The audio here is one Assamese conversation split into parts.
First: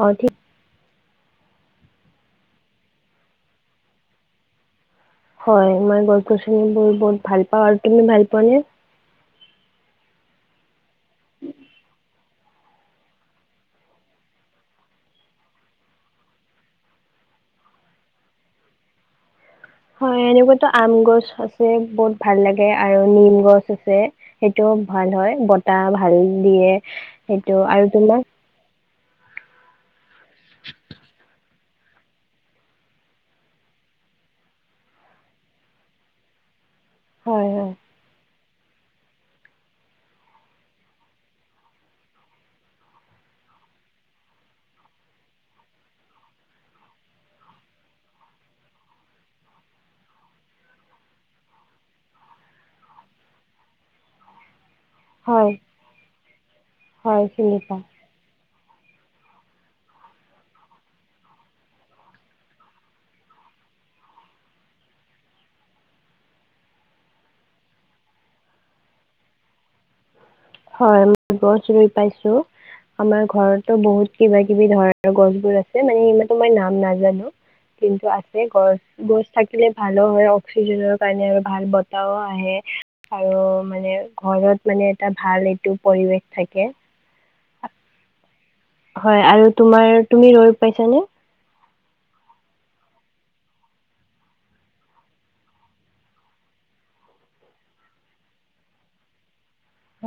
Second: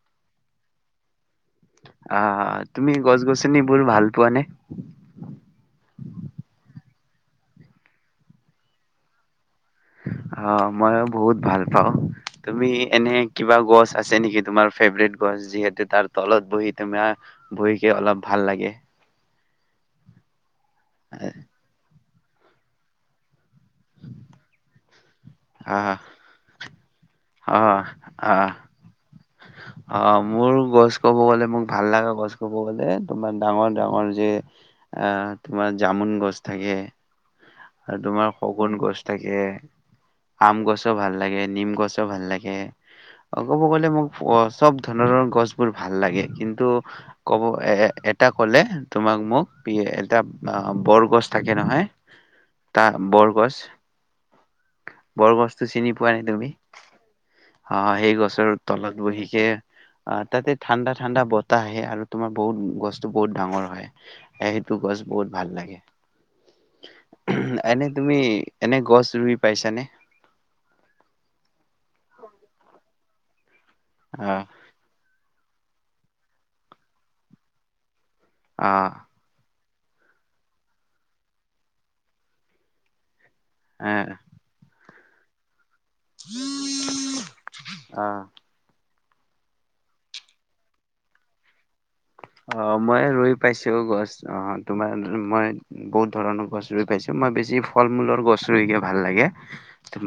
অ ' ঠিকে অ 'তুমি গছ গছনিবোৰ ভাল পোৱানে? হয় মই গল্প শুনি বৰ বহুত ভাল পাওঁ আৰু তুমি ভাল পোৱা নে? অ' ময়ো বহুত ভাল পাওঁ তুমি এনে কিবা গছ আছে নেকি? তোমাৰ ফেভৰেট গছ যিহেতু তাৰ তলত বহি তুমাৰ বহিকে অলপ ভাল লাগে। হয় এনেকুৱা। তো আম গছ আছে বহুত ভাল লাগে আৰু নিম গছ আছে সেইটো। ভাল হয় বতাহ আহ ভাল দিয়ে। সেইটো আৰু তোমাৰ অ মোৰ গছ কব গলে মোক ভাল লগা গছ কব গলে তোমাৰ ডাঙৰ ডাঙৰ যে আহ তোমাৰ জামুন গছ থাকে হয়, হয়, আৰু তোমাৰ ফগুন গছ থাকে আম গছো ভাল লাগে নিম গছো ভাল লাগে ক'ব গলে মোক চব ধৰৰ গছবোৰ ভাল লাগে কিন্তু কব এ এটা কলে তোমাক মোক এটা বৰ গছ থাকে নহয়। ত বৰগছ হয়, বৰগছতটো চিনি পোৱা নাই তুমি হয়, চিনি পাওঁ। অ সেই গছৰ তলত বহিকে আহ তাতে ঠাণ্ডা ঠাণ্ডা বতাহ আহে আৰু তোমাৰ বহুত গছটো বহুত ডাঙৰ হয় সেইটো গছ বহুত ভাল লাগে এনে তুমি এনে গছ ৰুই পাইছানে হয় মই গছ ৰুই পাইছো আমাৰ ঘৰত তো বহুত কিবা আহ কিবি ধৰণৰ গছবোৰ আছে মানে সমানো মই নাম নাজানো কিন্তু আ গছ আহ গছ থাকি ভাল হয় অক্সিজেনৰ কাৰণে আৰু ভাল বতাহও আহে আৰু মানে এ ঘৰত মানে ভালেই টো পৰিৱেশ থাকে আহ [unintelligible] হয় আৰু তমাৰ তোমি ৰুই পছানে অ মই ৰুই পাইছো গছ অ তোমাৰ মই বহুত ধৰণৰ গছ ৰুই পাইছো মই বেছি ফল মূলৰ গছ ৰুই গে ভাল লাগে।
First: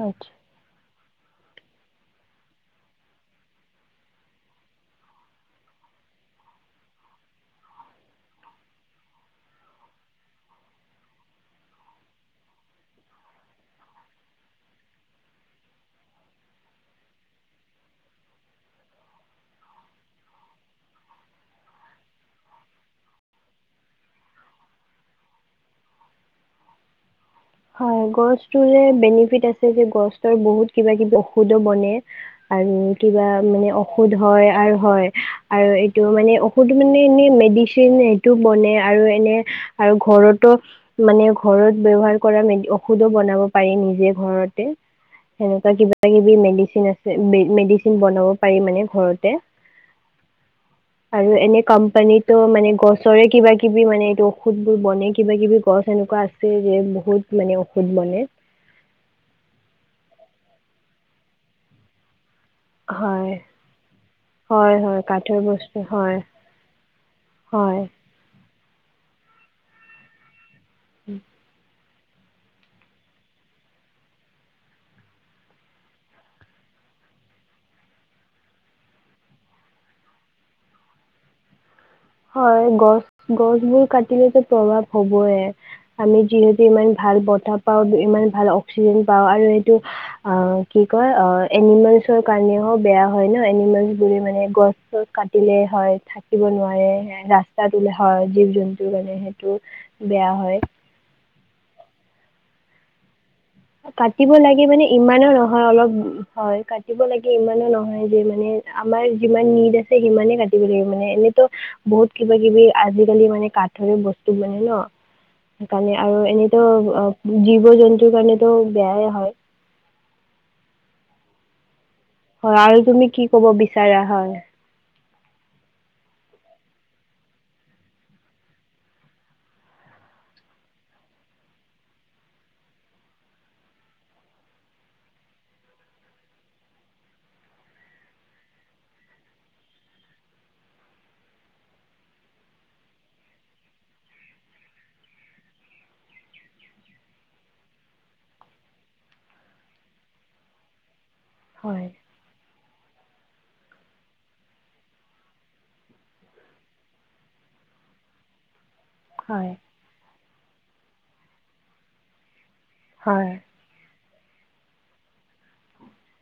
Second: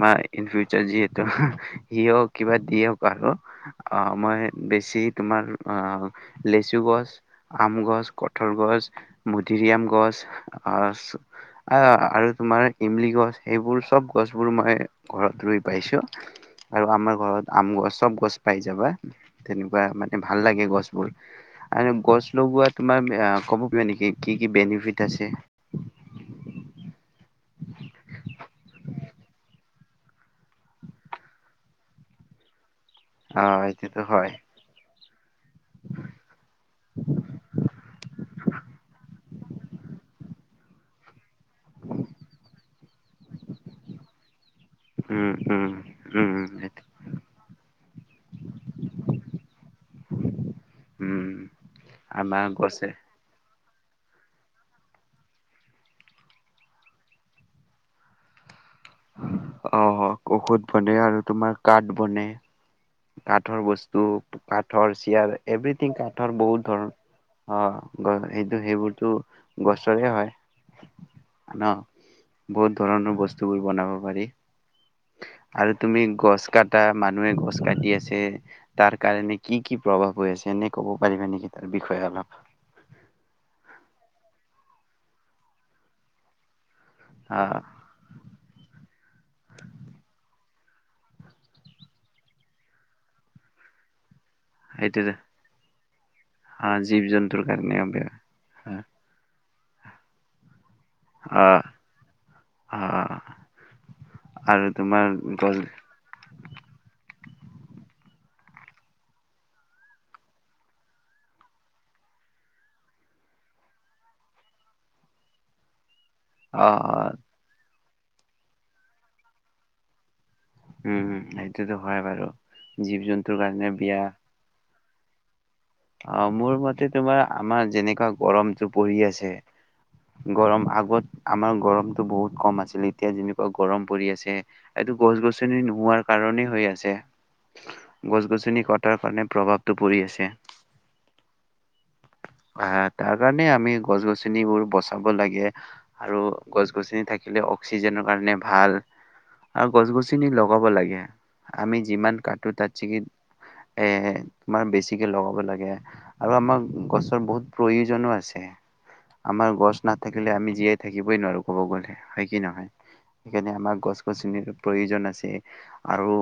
ম আচ্ছা। ইন ফউচাৰ য সি হ কিবা দিয়ক আৰু অ মই বেছি তোমাৰ অ লেচু গছ আম গছ কঠল গছ মধৰিআম গছ আহ আহ আৰু তোমাৰ ইমলি গছ সেইবোৰ চব গছবোৰ মই ঘৰত ৰুই পাইছো আৰু আমাৰ ঘৰত আম গছ চব গছ পাই যাবা তেনেকুৱা মানে ভাল লাগে গছবোৰ আৰু গছ লগোৱা তোমাৰ ক'ব পিয়া নেকি কি কি বেনিফিট আছে হয় গছটোৰে বেনিফিট আছে যে গছৰ বহুত কিবা কিবি ঔষধো বনে আৰু কিবা অ মানে এইটোতো ঔষুধ হয় আৰু হয় আৰু এইটো মানে ঔষুধ মানে এনে মেডিচিন সেইটো বনে আৰু এনে আৰু ঘৰতো মানে ঘৰত ব্য়ৱহাৰ কৰা নেকি ঔখদ বনাব পাৰিম নেকি ঘৰৰত উম উম উম তেনেকে সেইটো। মেডিচিন আছে উম আমাৰ গছে নেকি কিবি মানে এইটো ঔষধ বোৰ বনে কিবা কিবি গছ এনেকুৱা আছে যে বহুত মানে ঔষুধ মনে অ ঔষধ বনে আৰু তোমাৰ কাঠ বনে হয় কাঠৰ বস্তু হয় কাঠৰ হয় চেয়াৰ বস্তু এভ্ৰিথিং হয় কাঠৰ বহুত ধৰণৰ হয় অ কিন্তু সেইবোৰতো গছৰে হয় উম ন বহুত ধৰণৰ বস্তুবোৰ বনাব পাৰি আৰু তুমি গছ কটা মানুহে গছ কাটি আছে তাৰ কাৰণে কি কি প্ৰভাৱ হৈ আছে এনেই কব পাৰিবা নেকি তাক হয় গছ গছবোৰ কাটি ো প্ৰভাৱ হবয় আমি যিহেতু ইমান ভাল অ বতাহ পাওঁ ইমান ভাল অক্সিজেন পাওঁ আৰু এইটো কি কয় অ এনিমেলছৰ কাৰণে হ বেয়া হয় ন এনিমেলছ বুলি মানে গছ সেইটোতো চছ কাটিলে হয় থাকিব আহ নোৱাৰে জীৱ জন্তুৰ কাৰণে ৰাস্তাত ললে বেয়া হয় জীৱ জন্তু মানে বেয়া হয় অ অ অ কাটিব লাগে মানে ইমানো নহয় অলপ হয় কাটিব লাগে ইমানো নহয় যে মানে মানে আমাৰ যিমান নিদ আছে সিমানে কাটিব লাগিব মানে এনেতো বহুত কিবা কিবি আজিকালি মানে কাঠৰে বস্তু মানে ন। সেইকাৰণে আৰু এনেতো অ জীৱ-জন্তু সেইকাৰণে টো বেয়াই হয়। উম উম এইটোৱে ত হয় আৰু তুমি কি কব বিয়া বিচাৰা হয়? অ মোৰ মতে তোমাৰ আমাৰ যেনেকুৱা গৰমতটো পৰি আছে। গৰম আগত আমাৰ গৰমটো বহুত কম আছিল, এতিয়া যেনেকুৱা গৰম পৰি আছে এইটো গছ গছনি নোহোৱাৰ কাৰণেই হৈ আছে। গছ গছনি কটাৰ কাৰণে প্ৰভাৱটো পৰি আছে। হয় তাৰ কাৰণে আমি গছ গছনিবোৰ বচাব লাগে আৰু গছ গছনি থাকিলে অক্সিজেনৰ কাৰণে ভাল আৰু গছ গছনি লগাব লাগে। আমি হয় যিমান কাটো তাত চিকিত, এ তোমাৰ বেছিকে লগাব লাগ। আৰু আমাৰ গছৰ বহুত প্ৰয়োজনো আছে। আমাৰ হয় গছ নাট। থাকিলে আমি জীয়াই থাকিবই নোৱাৰোঁ ক'ব গ'লে হয় কি নহয়? হয় সেকানে আমাৰ গছ। গছনিৰ প্ৰয়োজন আছে আৰু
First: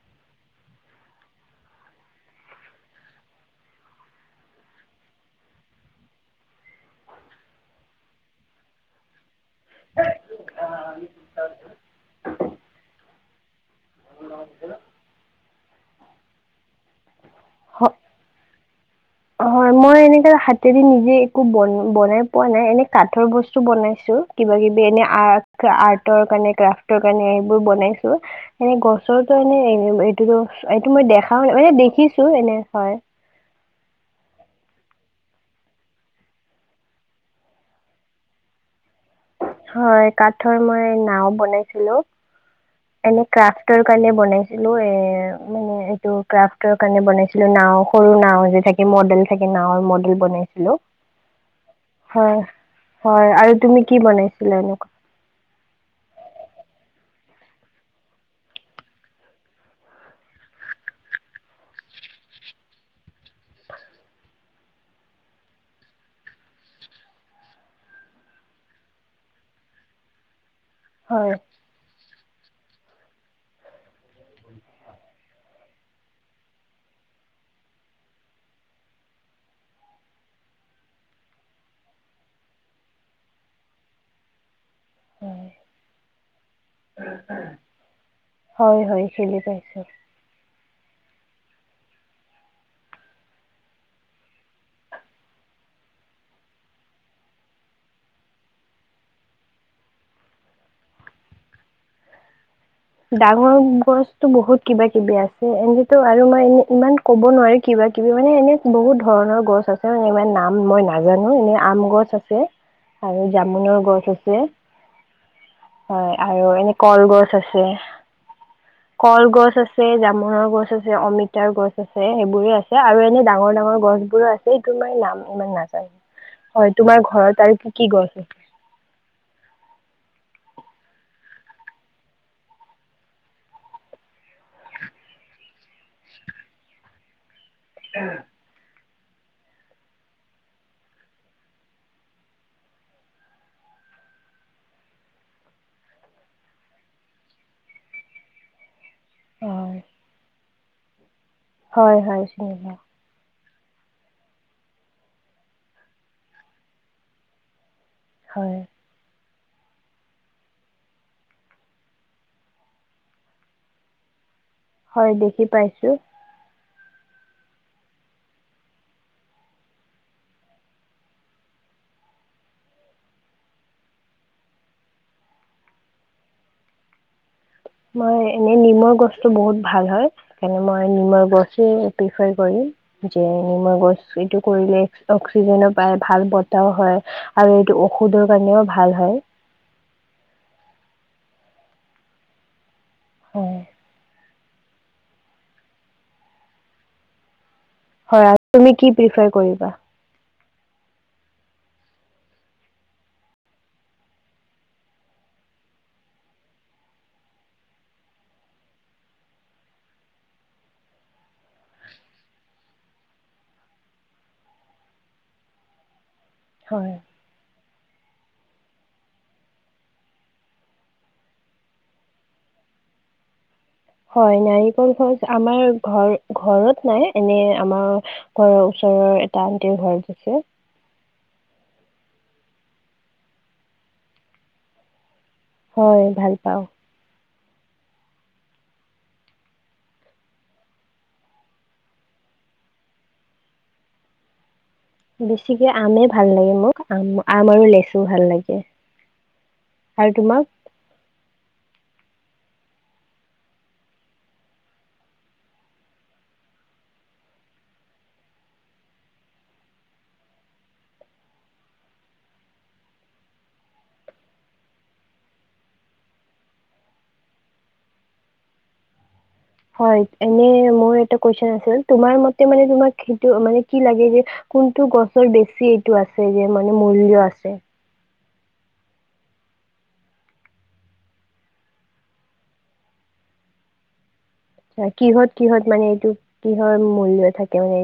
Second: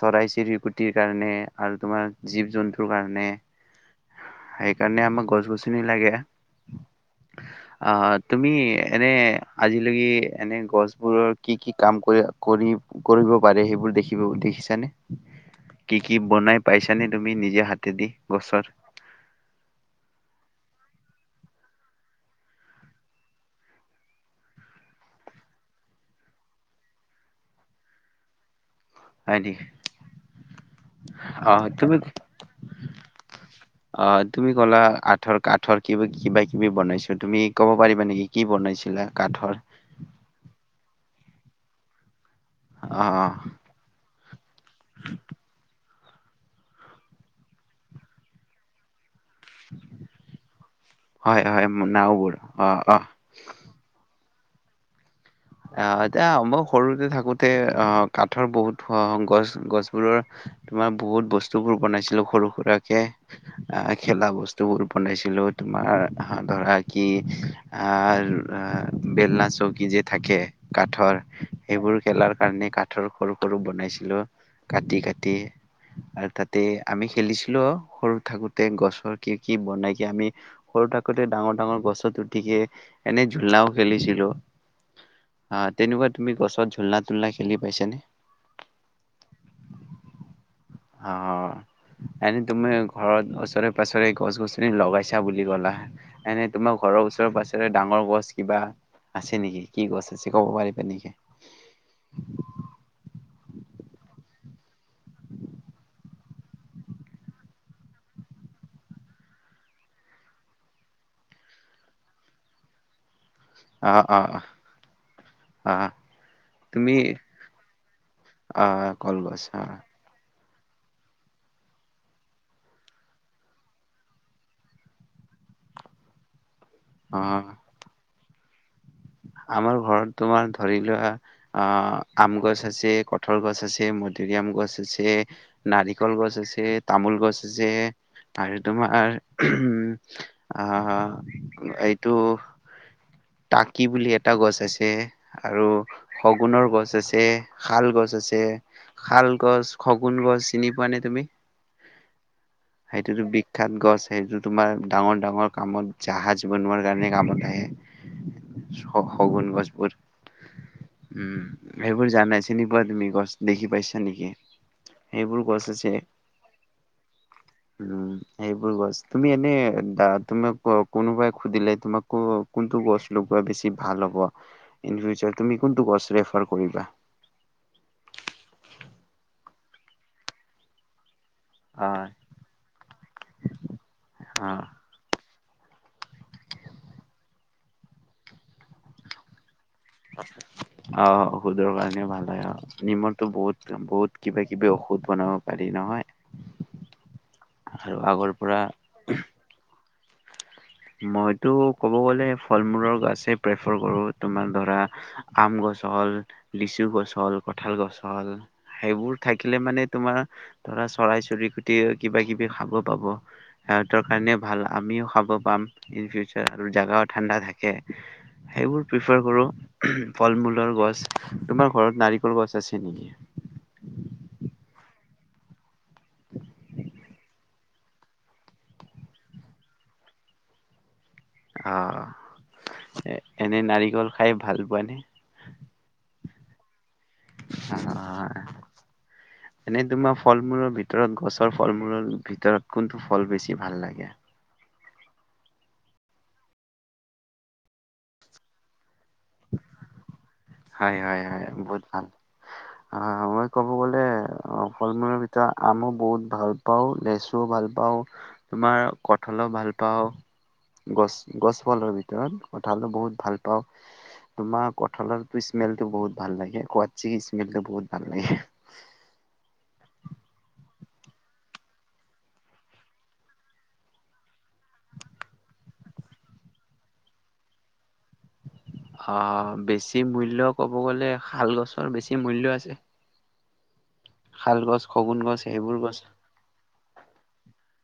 চৰাই চিৰিকুটিৰ কাৰণে আৰু তোমাৰ জীৱ জন্তু টো কাৰণে সেইকাৰণে আমাক গছ গছনি লাগে। আহ তুমি এনে আজিলৈকি এনে গছবোৰৰ কি কি কাম কৰি কৰি কৰিব পাৰে সেইবোৰ দেখিব দেখিছানে? কি কি বনাই পাইছানে তুমি নিজে হাত হ ইত্যাদি গছৰ হয় মই এনেকা হাতেদি নিজে একো বন বনাই পোৱা নাই, এনে কাঠৰ বস্তু বনাইছো কিবা কিবি এনে আৰ্ আৰ্টৰ কাৰণ ক্ৰাফটৰ কাৰণে সেইবোৰ বনাইছো। এনে গছৰো হয় নেকি এনেই এইটো এইটো মই দেখাও অ মানে তুমি দেখিছো এনে হয়। অ তুমি ক'লা আঠৰ কাঠৰ কিবি কিবা কিবি বনাইছো তুমি ক'ব পাৰিবা নেকি কি বনাইছিলা? কাঠৰ হয় কাঠৰ মই নাও বনাইছিলো অ এনে ক্ৰাফটৰ কাৰণে বনাইছিলো এ মানে। ক্ৰাফটৰ কাৰণে বনাইছিলো নাও সৰু নাও যে থাকে মডেল। সেকেনে নাও মডেল বনাইছিলো হয় হয় নাওবোৰ হয় অ অ হয় আৰু তুমি কি বনাই- [unintelligible] আহ এতিয়া মই সৰুতে থাকোতে অ কাঠৰ বহুত গছ গছবোৰৰ তোমাৰ বহুত বস্তুবোৰ বনাইছিলো। সৰু সুৰাকৰাকে আহ খেলা বস্তুবোৰ বনাইছিলো। তোমাৰ ধৰা কি আহ বেলনা চৌকী যে থাকে। কাঠৰ হয় সেইবোৰ খেলাৰ কাৰণে কাঠৰ সৰু সৰু বনাইছিলো কাটি কাটি আৰু তাতে আমি খেলিছিলো সৰু থাকোতে গছৰ কি কি বনাই কি আমি সৰু থাকোতে ডাঙৰ ডাঙৰ গছত উঠিকে এনে ঝোলনাও খেলিছিলো। হয় আহ্ তেনেকুৱা তুমি গছত ঝোলনা তুলনা খেলি পাইছ নে? হয় হয় খেলি পাইছো অ এনে তুমি ঘৰত ওচৰে পাছৰে গছ-গছনি লগাইছা বুলি ক'লা, এনে তোমাৰ ঘৰৰ ওচৰেৰে পাছৰে ডাঙৰ গছ কিবা আছে নেকি? কি গছ আছে কব পাৰিবা নেকি? ডাঙৰ গছতো বহুত কিবা কিবি আছে। এনেতো আৰু মই এনে ইমান কব নোৱাৰি, কিবা কিবি মানে এনে বহুত ধৰণৰ গছ আছে মানে ইমান নাম মই নাজানো এনে আম গছ আছে আৰু জামুনৰ গছ অ', অ', আছে অ', হয় আৰু এনে তুমি কলগছ আছ। অ', কলগছ অ', আছে জাম নাহৰ গছ আছে অমিতাৰ গছ আছে, সেইবোৰে আছে আৰু এনে ডাঙৰ ডাঙৰ গছ বোৰো আছে। এইটো মই নাম ইমান নাজানো। হয় তোমাৰ ঘৰত অ', আৰু কি কি গছ আছে? আমাৰ ঘৰত তোমাৰ ধৰি লোৱা অ আম গছ আছে কঁঠাল গছ আছে মধুৰিআম গছ আছে নাৰিকল গছ আছে তামোল গছ। যে আৰু তোমাৰ আহ এইটো তাক কি বুলি এটা গছ আছে আৰু শগুনৰ গছ আছে শাল গছ আছে। শাল গছ, হয় খগুন গছ চিনি পোৱা নে তুমি? হয় হয় ঠিকেই সেইটোতো বিখ্যাত গছ সেইটো তোমাৰ ডাঙৰ ডাঙৰ কামত জাহাজ বনোৱাৰ কাৰণে কামত আহে। হয় শগুন গছবোৰ। উম' সেইবোৰ জানাই চিনি পোৱা, তুমি গছ দেখি পাইছা নেকি? হয়, সেইবোৰ দেখি গছ পাইছো। আছে উম' সেইবোৰ গছ, তুমি এনেই তুমিক কোনোবাই সুধিলে, তোমাক কোনটো গছ লগোৱা বেছি ভাল হব। ইনফিউচাৰ তুমি কোণটো গছ প্ৰিফাৰ কৰিবা। মই এনে নিমৰ গছতো বহুত ভাল হয়। সেইকাৰণে মই নিমৰ গছ যে অ টিউচন কৰি যে মই গৈছোঁ এইটো অ কৰিলে। জো। পায় ভাল বতাহও হয় আৰু এইটো ঔষধৰ কাৰণেও ভাল হয় অহ ঔষধৰ কাৰণে ভাল পায় অ। নিমনটো বহুত বহুত কিবা কিবি ঔষধ বনাব পাৰি নহয় আৰু আগৰ হয় পৰা তুমি কি প্ৰিফাৰ কৰিবা মইতো কব গলে ফল মূলৰ গছে প্ৰেফাৰ কৰো। তোমাৰ ধৰা আম গছ হল, লিচু গছ হল, কঠাল গছ হল সেইবোৰ, থাকিলে মানে তোমাৰ ধৰা চৰাই-চৰিকুটি, কিবা-কিবি খাব পাব। সিহতৰ কাৰণে ভাল আমিও খাব পাম ইন ফিউচাৰ। আৰু হয় জাগাও ঠাণ্ডা থাকে সেইবোৰ প্ৰিফাৰ কৰো ফল মূলৰ গছ তোমাৰ ঘৰত নাৰিকল গছ আছে নেকি। হয় নাৰিকল গছ আমাৰ ঘৰ ঘৰত নাই এনে আমাৰ ঘৰৰ ওচৰৰ এটা আনটিৰ ঘৰত আছে অ এনে নাৰিকল খাই ভাল পোৱা নে হয় ভাল পাওঁ অ এনেই তোমাৰ ফল মূলৰ ভিতৰত গছৰ ফল মূলৰ ভিতৰত কোনটো ফল বেছি ভাল লাগে। বেছিকে আমে ভাল লাগে মোক আম আম আৰু লেচু ভাল লাগে আৰু তোমাক হয় হয় হয় বহুত ভাল হয় মই ক'ব গলে ফল মূলৰ ভিতৰত আমো বহুত ভাল পাওঁ লেচুও ভাল পাওঁ তোমাৰ কঠালো ভাল পাওঁ গছ গছ ফলৰ ভিতৰত কঠালো বহুত ভাল পাওঁ তোমাৰ কঠালৰ স্মেল তো বহুত ভাল লাগে কুৱচি কি স্মেলটো বহুত ভাল লাগে হয় এনে মোৰ এটা কোৱেচন আছে তোমাৰ মতে তোমাৰ সেইটো মানে কি লাগে কোনটো গছৰ বেছিটো আছে, মানে মূল্য যে আছে। অহ বেছি মূল্য ক'ব গলে শাল গছৰ বেছি মূল্য আছে শাল গছ, শগুন কিহত গছ কিহত সেইবোৰ মানে গছ এইটো কিহৰ মূল্য থাকে মানে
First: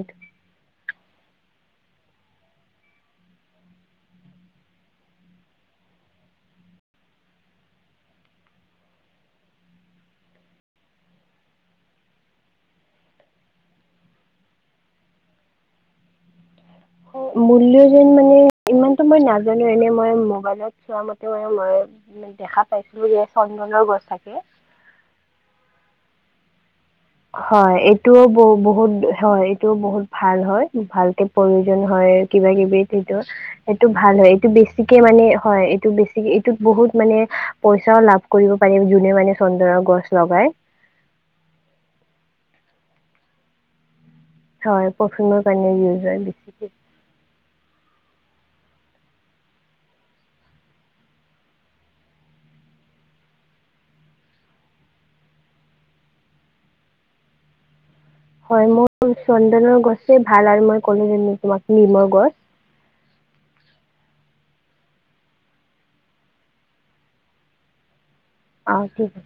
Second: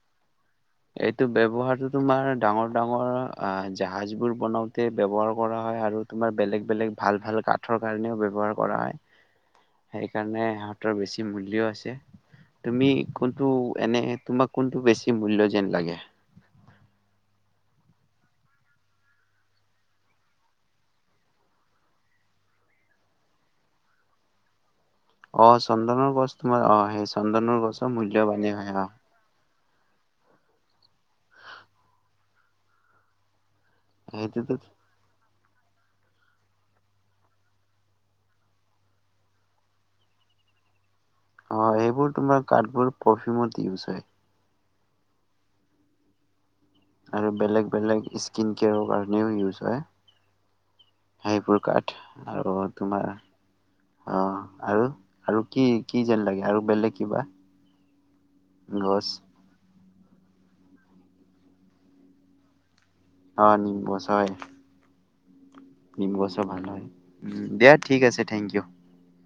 এইটো ব্যৱহাৰটো তোমাৰ ডাঙৰ ডাঙৰ আহ জাহাজ বোৰ বনাওতে ব্যৱহাৰ কৰা হয় আৰু তোমাৰ বেলেগ বেলেগ ভাল ভাল কাঠৰ কাৰণেও ব্যৱহাৰ কৰা হয়। সেই কাৰণে সিহঁতৰ বেছি মূল্যও আছে। তুমি কোনটো এনে তোমাক কোনটো বেছি মূল্য যেন লাগে মূল্য যেন মানে ইমানতো মই নাজানো এনে মই মোবাইলত চোৱা মতে মান মই দেখা পাইছিলোঁ যে চন্দনৰ গছ থাকে। অ চন্দনৰ গছ তোমাৰ অ সেই চন্দনৰ হয় গছৰ এইটোও ব মূল্যবানেই হয় অ'। বহুত হয় এইটো বহুত ভাল হয় ভালকে প্ৰয়োজন হয় কিবা কিবি সেইটো সেইটো ভাল হয় এইটো সেইটোতো বেছিকে মানে। হয় এইটো বেছিকে এইটোত বহুত মানে পইচাও লাভ কৰিব পাৰি যোনে মানে চন্দনৰৰ গছ লগাই। অ সেইবোৰ তোমাৰ কাঠবোৰ পাৰফিউমত ইউজ হয় হয় পৰফিমৰ কাৰণে ইউজ হয় বেছিকে আৰু বেলেগ বেলেগ স্কিন কেয়াৰৰ কাৰণেও ইউজ হয়। সেইবোৰ কাঠ আৰু তোমাৰ অ আৰু আৰু কি কি যেন লাগে আৰু বেলেগ কিবা? হয় গছ মোৰ চন্দনৰ গছ ভাল আৰু মই ক'লো যোনো তোমাক নিমৰ গছ অ নিম গছ হয় নিম গছও ভাল হয় উ দিয়া ঠিক আছে। Thank you. অ ঠিক আছে